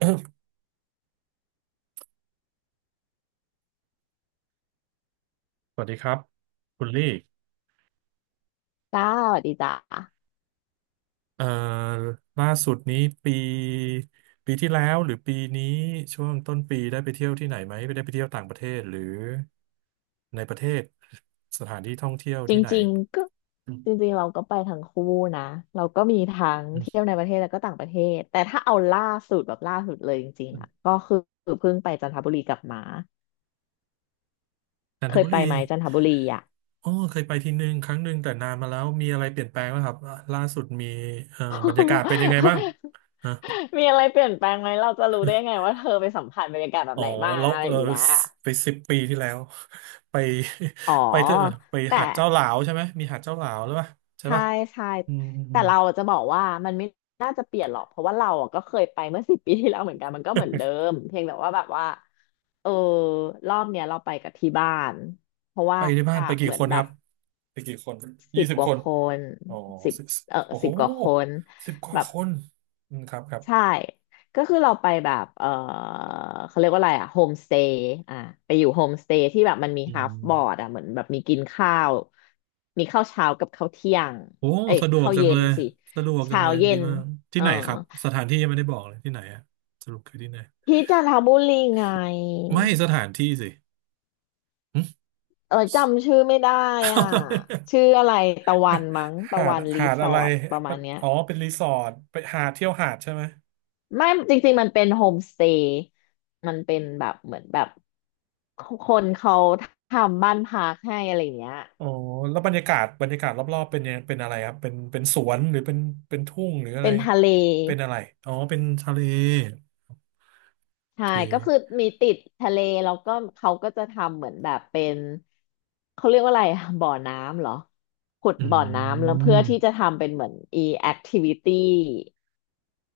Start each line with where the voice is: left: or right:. right: สวัสดีครับคุณลี่
left: จ้าสวัสดีจ้า
right: เอ่อล่าสุดนี้ปีปีที่แล้วหรือปีนี้ช่วงต้นปีได้ไปเที่ยวที่ไหนไหมได้ไปเที่ยวต่างประเทศหรือในประเทศสถานที่ท่องเที่ยว
left: จ
right: ที่ไหน
left: ริงๆก็
right: อืม
left: จริงๆเราก็ไปทั้งคู่นะเราก็มีทั้ง
right: อื
left: เที่ย
right: ม
left: วในประเทศแล้วก็ต่างประเทศแต่ถ้าเอาล่าสุดแบบล่าสุดเลยจริงๆอ่ะก็คือเพิ่งไปจันทบุรีกลับมา
right: จัน
left: เค
right: ท
left: ย
right: บุ
left: ไป
right: รี
left: ไหมจันทบุรีอ่ะ
right: อ๋อเคยไปทีหนึ่งครั้งหนึ่งแต่นานมาแล้วมีอะไรเปลี่ยนแปลงไหมครับล่าสุดมีบรรยากาศเป็นยังไงบ้าง
left: มีอะไรเปลี่ยนแปลงไหมเราจะรู้ได้ไงว่าเธอไปสัมผัสบรรยากาศแบบ
right: อ๋อ
left: ไหนมา
right: แล้ว
left: อะไร
right: เอ
left: อ
right: อ
left: ย่างเงี้ย
right: ไป10 ปีที่แล้ว ไป
left: อ๋อ
right: เถอะไป
left: แต่
right: หาดเจ้าหลาวใช่ไหมมีหาดเจ้าหลาวหรือเปล่าใช่
left: ใช่
right: ปะ
left: ใช่
right: อืมอืมอื
left: แต่
right: ม
left: เราจะบอกว่ามันไม่น่าจะเปลี่ยนหรอกเพราะว่าเราอะก็เคยไปเมื่อ10 ปีที่แล้วเหมือนกันมันก็เหมือนเดิ มเพียงแต่ว่าแบบว่าเออรอบเนี้ยเราไปกับที่บ้านเพราะว่า
right: ไปที่บ้านไปกี่
left: เหมือ
right: ค
left: น
right: น
left: แบ
right: ค
left: บ
right: รับไปกี่คน
left: สิ
right: ยี่
left: บ
right: สิบ
left: ก
right: ค
left: ว่า
right: น
left: คน
right: อ๋อ
left: สิบ
right: สิบ
left: เออ
right: โอ้โห
left: สิบกว่าคน
right: สิบก
left: แบ
right: ว่า
left: บ
right: คนอืมครับครับ
left: ใช่ ก็คือเราไปแบบเออเขาเรียกว่าอะไรอะโฮมสเตย์อ่ะไปอยู่โฮมสเตย์ที่แบบมันมี
right: อื
left: ฮาฟบอร์ด
right: ม
left: อะเหมือนแบบมีกินข้าว มีข้าวเช้ากับข้าวเที่ยง
right: โอ้
left: เอ้ย
right: สะดวก
left: ข้าว
right: จัง
left: เย็
right: เล
left: น
right: ย
left: สิ
right: สะดวกจัง
left: เช้า
right: เลย
left: เย็
right: ดี
left: น
right: มาก
left: เอ
right: ที่
left: อ
right: ไหนครับสถานที่ยังไม่ได้บอกเลยที่ไหนอะสรุปคือที่ไหน
left: ที่จันทบุรีไง
right: ไม่สถานที่สิหึ
left: เออจำชื่อไม่ได้อ่ะชื่ ออะไรตะวันมั้งตะ
right: หาด
left: วันรี
right: หาด
left: สอ
right: อะไร
left: ร์ทประมาณเนี้ย
right: อ๋อเป็นรีสอร์ทไปหาดเที่ยวหาดใช่ไหม
left: ไม่จริงๆมันเป็นโฮมสเตย์มันเป็นแบบเหมือนแบบคนเขาทำบ้านพักให้อะไรอย่างเงี้ย
right: อ๋อแล้วบรรยากาศบรรยากาศรอบๆเป็นยังเป็นอะไรครับ เป็นสวนหรือเป็นทุ่งหรืออะ
left: เป็
right: ไร
left: นทะเล
right: เป็นอะไร อ๋อเป็นทะเลโอ
left: ใช่
right: เค
left: ก็คือมีติดทะเลแล้วก็เขาก็จะทำเหมือนแบบเป็นเขาเรียกว่าอะไรอะบ่อน้ำเหรอขุด
right: อื
left: บ่อน้ำแล้วเพื่อที่จะ
right: ม
left: ทำเป็นเหมือน activity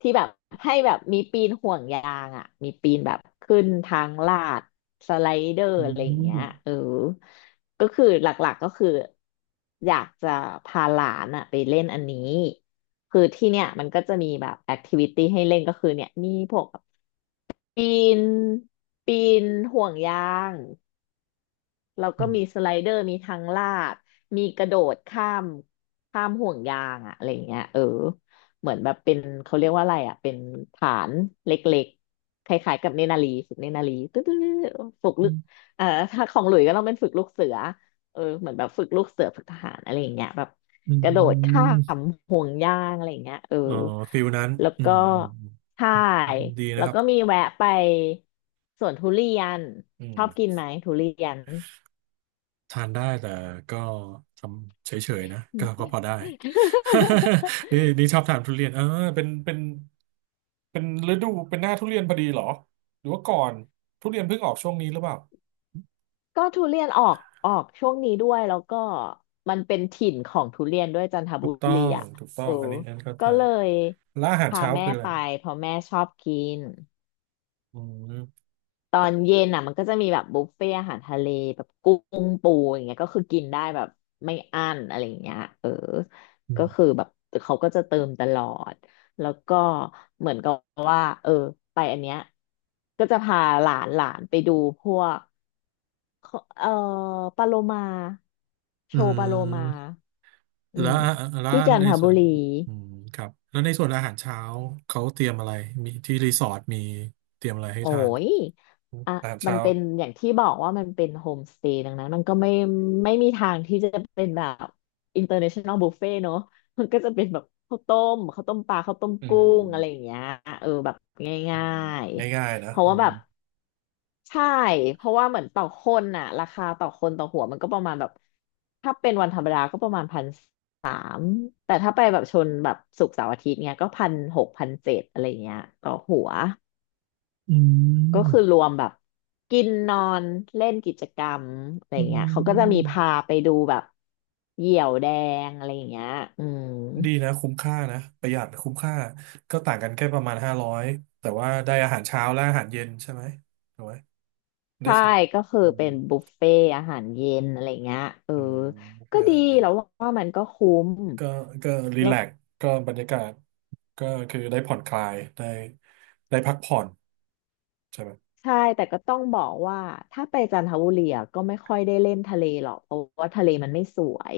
left: ที่แบบให้แบบมีปีนห่วงยางอ่ะมีปีนแบบขึ้นทางลาดสไลเดอร์
right: อื
left: อะไรอย่างเงี้ย
right: ม
left: เออก็คือหลักๆก็คืออยากจะพาหลานอ่ะไปเล่นอันนี้คือที่เนี่ยมันก็จะมีแบบแอคทิวิตี้ให้เล่นก็คือเนี่ยมีพวกปีนปีนห่วงยาง แล้ว
right: อื
left: ก็มีส
right: ม
left: ไลเดอร์ มีทางลาดมีกระโดดข้ามห่วงยางอะอะไรเงี้ยเออเหมือนแบบเป็นเขาเรียกว่าอะไรอะเป็นฐานเล็กๆคล้ายๆกับเนนารีฝึกเนนารีตึ๊ดๆฝึกลึกเอ่อถ้าของหลุยก็ต้องเป็นฝึกลูกเสือเออเหมือนแบบฝึกลูกเสือฝึกทหารอะไรอย่างเงี้ยแบบ
right: อื
left: กระโดดข้า
right: ม
left: มห่วงยางอะไรอย่างเงี้ยเออ
right: อ๋อฟิลนั้น
left: แล้ว
right: อื
left: ก็
right: มอืม
left: ใช่
right: อืมดี
left: แล้
right: นะ
left: ว
right: ครับ
left: ก็มีแวะไปสวนทุเรียน
right: อื
left: ช
right: ม
left: อบกินไหมทุเรียน
right: ทานได้แต่ก็ทำเฉยๆนะก็ พอได้ นี่ชอบทานทุเรียนเออเป็นเป็นเป็นฤดูเป็นหน้าทุเรียนพอดีเหรอหรือว่าก่อนทุเรียนเพิ่งออกช่วงนี้หรือเปล่า
left: ก็ทุเรียนออกช่วงนี้ด้วยแล้วก็มันเป็นถิ่นของทุเรียนด้วยจันท
right: ถู
left: บุ
right: กต้อ
left: รี
right: ง
left: อ่ะ
right: ถูกต้อ
left: เออ
right: งอันนี้อันเข้า
left: ก็
right: ใจ
left: เลย
right: แล้วอาหาร
left: พา
right: เช้า
left: แม่
right: คืออะไร
left: ไปเพราะแม่ชอบกิน
right: อืม
left: ตอนเย็นอ่ะมันก็จะมีแบบบุฟเฟ่อาหารทะเลแบบกุ้งปูอย่างเงี้ยก็คือกินได้แบบไม่อั้นอะไรอย่างเงี้ยเออ
right: อื
left: ก็คือ
right: ม
left: แบบเขาก็จะเติมตลอดแล้วก็เหมือนกับว่าเออไปอันเนี้ยก็จะพาหลานหลานไปดูพวก ขอปาโลมาโช
right: อื
left: ว์ปาโลมา
right: ม
left: อื
right: แล้ว
left: ม
right: แล้ว
left: ที่จัน
right: ใน
left: ท
right: ส่
left: บุ
right: วน
left: รี
right: อืมครับแล้วในส่วนอาหารเช้าเขาเตรียมอะไรมีที่รีสอร์ทมีเตรียมอะไรให้
left: โอ้
right: ทาน
left: ยอ่ะ
right: อาหาร
left: มัน
right: เช้า
left: เป็นอย่างที่บอกว่ามันเป็นโฮมสเตย์ดังนั้นมันก็ไม่มีทางที่จะเป็นแบบอินเตอร์เนชั่นแนลบุฟเฟ่เนอะมันก็จะเป็นแบบข้าวต้มข้าวต้มปลาข้าวต้ม
right: อื
left: กุ้งอะไรอย่าง
right: ม
left: เงี้ยเออแบบ
right: อื
left: ง่า
right: ม
left: ย
right: ง่ายๆ
left: ๆ
right: นะ
left: เพราะ
right: อื
left: ว่าแบ
right: ม
left: บใช่เพราะว่าเหมือนต่อคนน่ะราคาต่อคนต่อหัวมันก็ประมาณแบบถ้าเป็นวันธรรมดาก็ประมาณพัน อืมแต่ถ้าไปแบบชนแบบศุกร์เสาร์อาทิตย์เนี้ยก็พันหกพันเจ็ดอะไรเงี้ยต่อหัว
right: อื
left: ก็คือ
right: ม
left: รวมแบบกินนอนเล่นกิจกรรมอะไร
right: อื
left: เงี้ยเขาก็จะมี
right: ม
left: พาไปดูแบบเหยี่ยวแดงอะไรเงี้ยอืม
right: ดีนะคุ้มค่านะประหยัดคุ้มค่าก็ต่างกันแค่ประมาณ500แต่ว่าได้อาหารเช้าและอาหารเย็นใช่ไหมถูกไหมได้
left: ใช่
right: สอง
left: ก็คือ
right: อืม
left: เป็นบุฟเฟ่ต์อาหารเย็นอะไรเงี้ยเออ
right: อืม
left: ก็
right: ไม่อา
left: ดี
right: หารเย็น
left: แล้วว่ามันก็คุ้ม
right: ก็ก็รี
left: แล้
right: แล
left: ว
right: กซ์ก็บรรยากาศก็คือได้ผ่อนคลายได้พักผ่อนใช่ไหม
left: ใช่แต่ก็ต้องบอกว่าถ้าไปจันทบุรีอะก็ไม่ค่อยได้เล่นทะเลหรอกเพราะว่าทะเลมันไม่สวย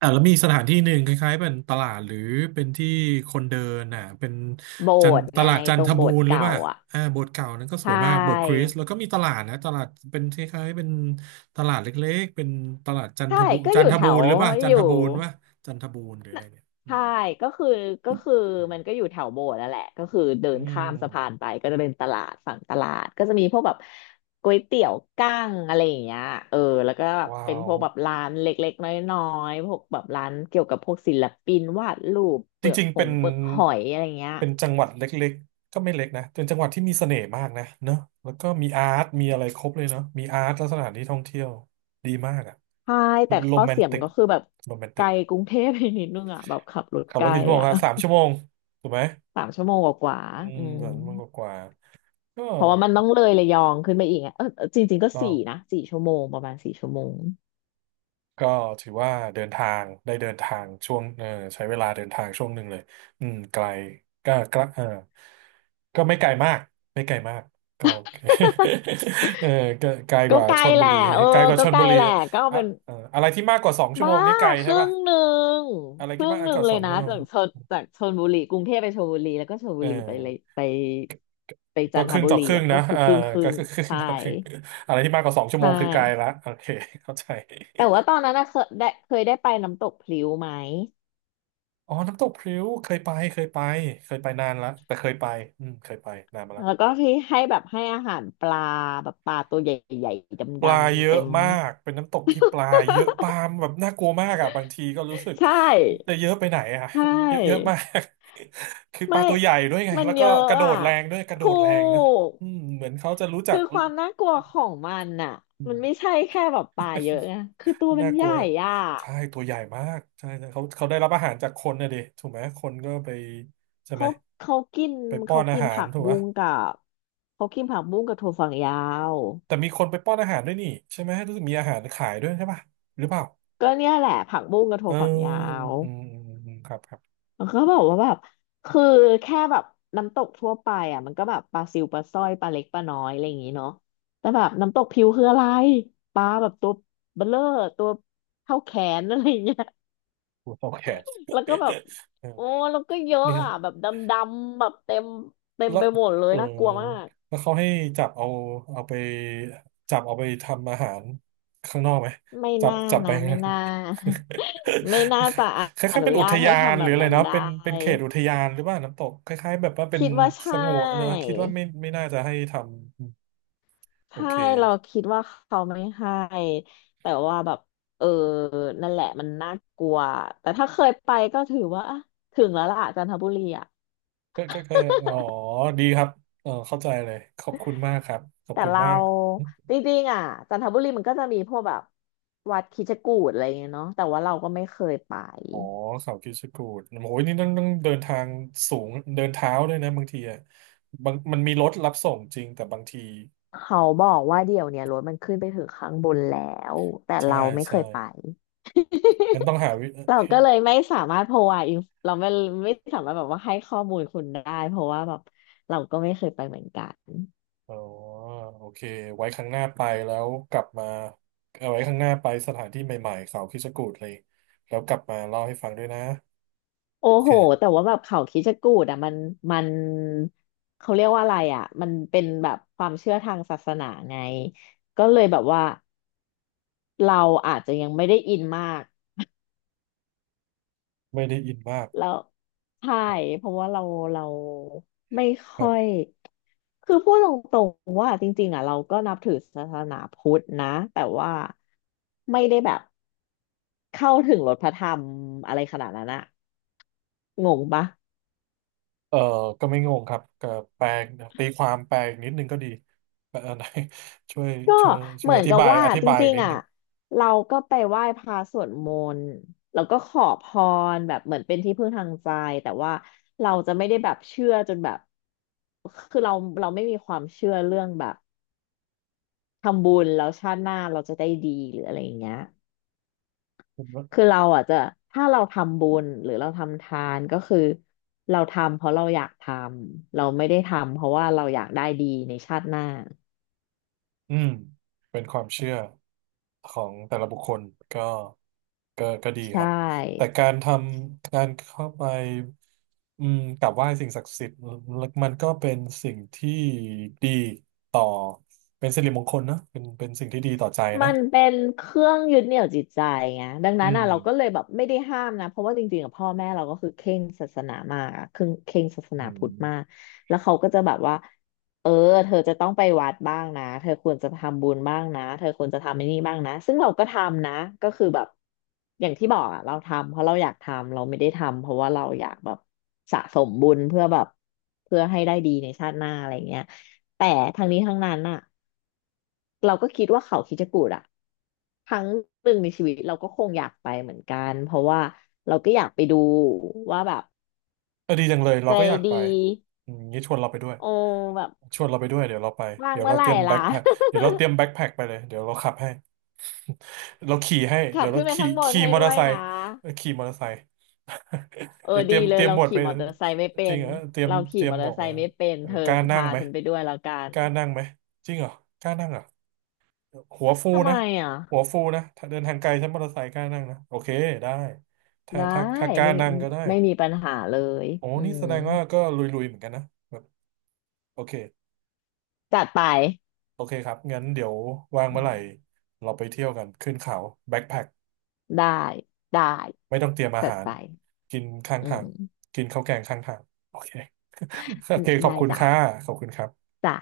right: อ่าแล้วมีสถานที่หนึ่งคล้ายๆเป็นตลาดหรือเป็นที่คนเดินอ่ะเป็น
left: โบ
right: จัน
left: สถ์
right: ต
left: ไง
right: ลาดจั
left: ต
right: น
left: ร
right: ท
left: งโบ
right: บู
left: สถ์
right: รณ์หรือ
left: เก่า
right: ว่า
left: อ่ะ
right: อ่าโบสถ์เก่านั้นก็ส
left: ใช่
right: วยมากโบสถ์คริสต์แล้วก็มีตลาดนะตลาดเป็นคล้ายๆเป็นตลาดเล็กๆเป็นตลาดจันท
left: ใช่
right: บู
left: ก็
right: จั
left: อ
right: น
left: ยู่
right: ท
left: แถ
right: บู
left: ว
right: รณ์หรือว่าจั
left: อ
right: นท
left: ยู่
right: บูรณ์ว่าจันทบูรณ์หรืออะ
left: น่ะ
right: ไรเนี่ยอื
left: ใช่
right: ม
left: ก็คือก็คือ
right: เออ
left: มันก็อยู่แถวโบสถ์นั่นแหละก็คือเดิ
right: อื
left: นข้ามสะพานไป
right: ม
left: ก็จะเป็นตลาดฝั่งตลาดก็จะมีพวกแบบก๋วยเตี๋ยวกั้งอะไรอย่างเงี้ยเออแล้วก็
right: ว้า
left: เป็นพ
right: ว
left: วกแบบร้านเล็กๆน้อยๆพวกแบบร้านเกี่ยวกับพวกศิลปินวาดรูป
right: จริงๆเป็น
left: เปลือกหอยอะไรเงี้ย
right: เป็นจังหวัดเล็กๆ ก็ไม่เล็กนะเป็นจังหวัดที่มีเสน่ห์มากนะเนอะแล้วก็มีอาร์ตมีอะไรครบเลยเนาะมีอาร์ตและสถานที่ท่องเที่ยวดีมากอะ
left: ใช่แต่
right: โร
left: ข้อ
right: แมน
left: เสีย
right: ติ
left: มัน
right: ก
left: ก็คือแบบ
right: โรแมน
left: ไก
right: ติ
left: ล
right: ก
left: กรุงเทพไปนิดนึงอ่ะแบบขับรถ
right: ขับ
left: ไก
right: ร
left: ล
right: ถกี่ชั่วโมง
left: อ่ะ
right: ครับสามชั่วโมงถูกไหม
left: สามชั่วโมงกว่า
right: อื
left: ๆ
right: ม
left: อืม
right: 3 ชั่วโมงกว่าๆก็
left: เพราะว่ามันต้องเลยระยองขึ้นไปอีกไงเออเออจริงๆ
right: ถูก
left: ก็
right: ต้อง
left: สี่นะสี่ชั่วโมงประมาณสี่ชั่วโมง
right: ก็ถือว่าเดินทางได้เดินทางช่วงเออใช้เวลาเดินทางช่วงหนึ่งเลยอืมไกลก็เออก็ไม่ไกลมากไม่ไกลมากก็โอเค เออก็ไกลก
left: ก็
right: ว่า
left: ไกล
right: ชล
left: แห
right: บุ
left: ละ
right: รี
left: เออ
right: ไกลกว่า
left: ก็
right: ชล
left: ไกล
right: บุรี
left: แหละ
right: อะ
left: ก็เป็น
right: เอออะไรที่มากกว่าสองชั่ว
left: บ้า
right: โมงนี้ไกล
left: ค
right: ใช่
left: รึ่
right: ป่ะ
left: งหนึ่ง
right: อะไร
left: ค
right: ที่
left: รึ่
right: มา
left: ง
right: ก
left: หนึ่
right: ก
left: ง
right: ว่า
left: เล
right: ส
left: ย
right: อง
left: นะ
right: ชั่วโม
left: จา
right: ง
left: กจากชลบุรีกรุงเทพไปชลบุรีแล้วก็ชล
right: เอ
left: บุรีไปเลย
right: อ
left: ไปไปจั
right: ก็
left: นท
right: ครึ่ง
left: บุ
right: ต่อ
left: รี
right: ครึ่ง
left: อ่ะก็
right: นะ
left: คือ
right: เออ
left: ครึ่งครึ่
right: ก็
left: ง
right: คือ ครึ่ง
left: ใช่
right: ต่อครึ่งอะไรที่มากกว่าสองชั่
left: ใช
right: วโมงคือไกล
left: ่
right: ละโอเคเข้าใจ
left: แต่ว่าตอนนั้นนะเคยได้ไปน้ำตกพลิ้วไหม
right: อ๋อน้ำตกพริ้วเคยไปเคยไปเคยไปนานละแต่เคยไปอืมเคยไปนานมาละ
left: แล้วก็ที่ให้แบบให้อาหารปลาแบบปลาตัวใหญ่ๆ
right: ปลา
left: ดำ
right: เย
left: ๆ
right: อะ
left: เต็ม
right: มากเป็นน้ำตกที่ปลาเยอะปลา แบบน่ากลัวมากอ่ะบางทีก็รู้สึก
left: ใช
right: จะ
left: ่
right: เยอะไปไหนอ่ะ
left: ใช
right: เยอะเยอะ
left: ่
right: มาก คือป
left: ไม่
right: ลาตัวใหญ่ด้วยไง
left: มัน
right: แล้ว
left: เย
right: ก็
left: อะ
right: กระโด
left: อ่ะ
right: ดแรงด้วยกระโด
left: ถู
right: ดแรงนะ
left: ก
right: อืมเหมือนเขาจะรู้จั
left: คื
right: ก
left: อความน่ากลัวของมันน่ะ
right: อื
left: มันไม่
right: ม
left: ใช่แค่แบบปลาเยอะไงคือตัวมั
right: น่า
left: น
right: ก
left: ให
right: ลั
left: ญ่
right: ว
left: อ่ะ
right: ใช่ตัวใหญ่มากใช่ใช่เขาได้รับอาหารจากคนนะดิถูกไหมคนก็ไปใช่ไห
left: เขา
right: ม
left: เขากิน
right: ไปป้อ
left: เขา
right: นอา
left: กิน
right: หาร
left: ผัก
right: ถูกไหม
left: บุ้งกับเขากินผักบุ้งกับถั่วฝักยาว
right: แต่มีคนไปป้อนอาหารด้วยนี่ใช่ไหมรู้สึกมีอาหารขายด้วยใช่ป่ะหรือเปล่า
left: ก็เนี่ยแหละผักบุ้งกับถั่
right: เอ
left: ว
right: อ
left: ฝักยาว
right: อืมอืมอืมครับครับ
left: มันก็บอกว่าแบบคือแค่แบบน้ำตกทั่วไปอ่ะมันก็แบบปลาซิวปลาสร้อยปลาเล็กปลาน้อยอะไรอย่างงี้เนาะแต่แบบน้ำตกพิวคืออะไรปลาแบบตัวเบลเลอร์ตัวเท่าแขนอะไรอย่างเงี้ย
right: หัวเตาแขน
left: แล้วก็แบ บ
right: เออ
left: โอ้แล้วก็เยอะ
right: เนี่ย
left: อ่ะแบบดำๆแบบเต็ม
right: แล้ว
left: ไปหมดเลย
right: เออ
left: น่ากลัวมาก
right: แล้วเขาให้จับเอาเอาไปจับเอาไปทำอาหารข้างนอกไหม
left: ไม่
right: จับ
left: น่า
right: จับไป
left: นะไม่น่า ไม่น่าจะ
right: ค
left: อ
right: ล้ายๆ
left: นุ
right: เป็นอุ
left: ญา
right: ท
left: ตให้
right: ยาน
left: ทำ
right: ห
left: แบ
right: รือ
left: บ
right: อะไร
left: นั้น
right: เนาะ
left: ได
right: เป็นเป็นเข
left: ้
right: ตอุทยานหรือว่าน้ำตกคล้ายๆแบบว่าเป็น
left: คิดว่า
right: ส
left: ใช่
right: งวนเนอะคิดว่าไม่น่าจะให้ทำโอ
left: ใช่
right: เค
left: เราคิดว่าเขาไม่ให้แต่ว่าแบบเออนั่นแหละมันน่ากลัวแต่ถ้าเคยไปก็ถือว่าอ่ะถึงแล้วล่ะจันทบุรีอ่ะ
right: ก็อ๋อดีครับ เออเข้าใจเลยขอบคุณมากครับ ขอบ
left: แต่
right: คุณ
left: เรา
right: มาก
left: จริงๆอ่ะจันทบุรีมันก็จะมีพวกแบบวัดคิดจกูฏอะไรเงี้ยเนาะแต่ว่าเราก็ไม่เคยไป
right: อ๋อเขาคิดชะกูดโอ้ยนี่ต้องเดินทางสูง เดินเท้าด้วยนะบางทีอ่ะบางมันมีรถรับส่งจริงแต่บางที
left: เขาบอกว่าเดี๋ยวเนี้ยรถมันขึ้นไปถึงข้างบนแล้วแต่
right: ใช่
left: เราไม่เค
right: ใช่
left: ยไป
right: งั้นต้ องหาวิ
left: เรา
right: เฮ้
left: ก็
right: ย
left: เลยไม่สามารถ เราไม่ไม่สามารถแบบว่าให้ข้อมูลคุณได้เพราะว่าแบบเราก็ไม่เคยไปเหมือนกัน
right: อ๋อโอเคไว้ครั้งหน้าไปแล้วกลับมาเอาไว้ครั้งหน้าไปสถานที่ใหม่ๆเขาคิดชะกูดเลยแล้วกลับมาเล่าให้ฟังด้วยนะ
left: โอ้
right: โอ
left: โหแต่
right: เค
left: ว่าแบบเขาคิดจะกูดอ่ะมันเขาเรียกว่าอะไรอ่ะมันเป็นแบบความเชื่อทางศาสนาไงก็เลยแบบว่าเราอาจจะยังไม่ได้อินมาก
right: ไม่ได้อินมาก
left: แล้วใช่เพราะว่าเราไม่ค่อยคือพูดตรงๆว่าจริงๆอ่ะเราก็นับถือศาสนาพุทธนะแต่ว่าไม่ได้แบบ เข้าถึงรถพระธรรมอะไรขนาดนั้นอะงงปะ
right: เออก็ไม่งงครับก็แปลตีความแปลอีกนิดนึงก็ดีแปลไหน ช่วย
left: ก็
right: ช่วยช่
left: เห
right: ว
left: มื
right: ย
left: อ
right: อ
left: น
right: ธิ
left: กับ
right: บาย
left: ว่าจ
right: อี
left: ริ
right: ก
left: ง
right: นิ
left: ๆ
right: ด
left: อะ
right: นึง
left: เราก็ไปไหว้พระสวดมนต์แล้วก็ขอพรแบบเหมือนเป็นที่พึ่งทางใจแต่ว่าเราจะไม่ได้แบบเชื่อจนแบบคือเราไม่มีความเชื่อเรื่องแบบทำบุญแล้วชาติหน้าเราจะได้ดีหรืออะไรอย่างเงี้ย
right: ผมว่า
left: คือเราอ่ะจะถ้าเราทำบุญหรือเราทำทานก็คือเราทำเพราะเราอยากทำเราไม่ได้ทำเพราะว่าเราอยากได้ดีในชาติหน้า
right: อืมเป็นความเชื่อของแต่ละบุคคลก็ก็ดี
left: ใช
right: ครับแต่
left: ่
right: การทำการเข้าไปอืมกราบไหว้สิ่งศักดิ์สิทธิ์มันก็เป็นสิ่งที่ดีต่อเป็นสิริมงคลเนอะเป็นเป็นสิ่งที่ดีต่อใจเน
left: มั
right: อะ
left: นเป็นเครื่องยึดเหนี่ยวจิตใจไงดัง
right: อื
left: นั้น
right: ม
left: อ่ะเราก็เลยแบบไม่ได้ห้ามนะ เพราะว่าจริงๆกับพ่อแม่เราก็คือเคร่งศาสนามากอะเคร่งศาสนา
right: อื
left: พุทธมาก
right: ม
left: แล้วเขาก็จะแบบว่า เออเธอจะต้องไปวัดบ้างนะ เธอควรจะทำบุญบ้างนะเธอควรจะทำไอ้นี่บ้างนะ ซึ่งเราก็ทำนะ ก็คือแบบอย่างที่บอกอ่ะเราทำเพราะเราอยากทำเราไม่ได้ทำเพราะว่าเราอยากแบบสะสมบุญเพื่อแบบเพื่อให้ได้ดีในชาติหน้าอะไรเงี้ยแต่ทั้งนี้ทั้งนั้นอ่ะ เราก็คิดว่าเขาคิดกูดอะครั้งหนึ่งในชีวิตเราก็คงอยากไปเหมือนกันเพราะว่าเราก็อยากไปดูว่าแบบ
right: เออดีจังเลยเรา
left: ใจ
right: ก็อยาก
left: ดี
right: ไปอืมงี้ชวนเราไปด้วย
left: โอ้แบบ
right: ชวนเราไปด้วยเดี๋ยวเราไป
left: ว่าง
right: เดี๋ยว
left: เมื่
right: เรา
left: อไห
right: เต
left: ร่
right: รียมแบ็
left: ล่ะ
right: คแพ็คเดี๋ยวเราเตรียมแบ็คแพ็คไปเลยเดี๋ยวเราขับให้เราขี่ให้
left: ขั
right: เดี๋
left: บ
right: ยวเรา
left: ขึ้นไป
right: ขี่
left: ข้างบน
right: ขี่
left: ให้
right: มอเต
left: ด้
right: อ
left: ว
right: ร์
left: ย
right: ไซ
left: นะ
right: ค์เออขี่มอเตอร์ไซค์
left: เอ อ
right: เดี๋ยวเต
left: ดี
right: รียม
left: เล
right: เต
left: ย
right: รียม
left: เรา
right: หมวด
left: ขี่
right: ไป
left: มอเตอร์ไซค์ไม่เป็
right: จริง
left: น
right: เหรอเตรียม
left: เรา
right: เต
left: ขี่
right: รีย
left: ม
right: ม
left: อ
right: ห
left: เต
right: ม
left: อ
right: ว
left: ร์
right: ก
left: ไซ
right: มา
left: ค์ไม่เป็น
right: เออ
left: เธอ
right: กล้านั่
left: พา
right: งไหม
left: ฉันไปด้วยแล้วกัน
right: กล้านั่งไหมจริงเหรอกล้านั่งเหรอหัวฟู
left: ทำไม
right: นะ
left: อ่ะ
right: หัวฟูนะถ้าเดินทางไกลใช้มอเตอร์ไซค์กล้านั่งนะโอเคได้ถ้า
left: ได้
right: ถ้าถ้ากล้า
left: ไม่
right: นั่งก็ได้
left: ไม่มีปัญหาเลย
right: โอ้
left: อื
right: นี่แส
left: ม
right: ดงว่าก็ลุยๆเหมือนกันนะแบบโอเค
left: จัดไป
right: โอเคครับงั้นเดี๋ยวว่าง
left: อื
right: เมื่อไหร่
left: ม
right: เราไปเที่ยวกันขึ้นเขาแบ็คแพ็ค
left: ได้ได้
right: ไม่ต้องเตรียมอา
left: จัด
right: หาร
left: ไป
right: กินข้าง
left: อื
right: ทาง
left: ม
right: กินข้าวแกงข้างทางโอเค โอเคขอ
left: ได้
right: บคุณ
left: จ้ะ
right: ค่ะขอบคุณครับ
left: จ้ะ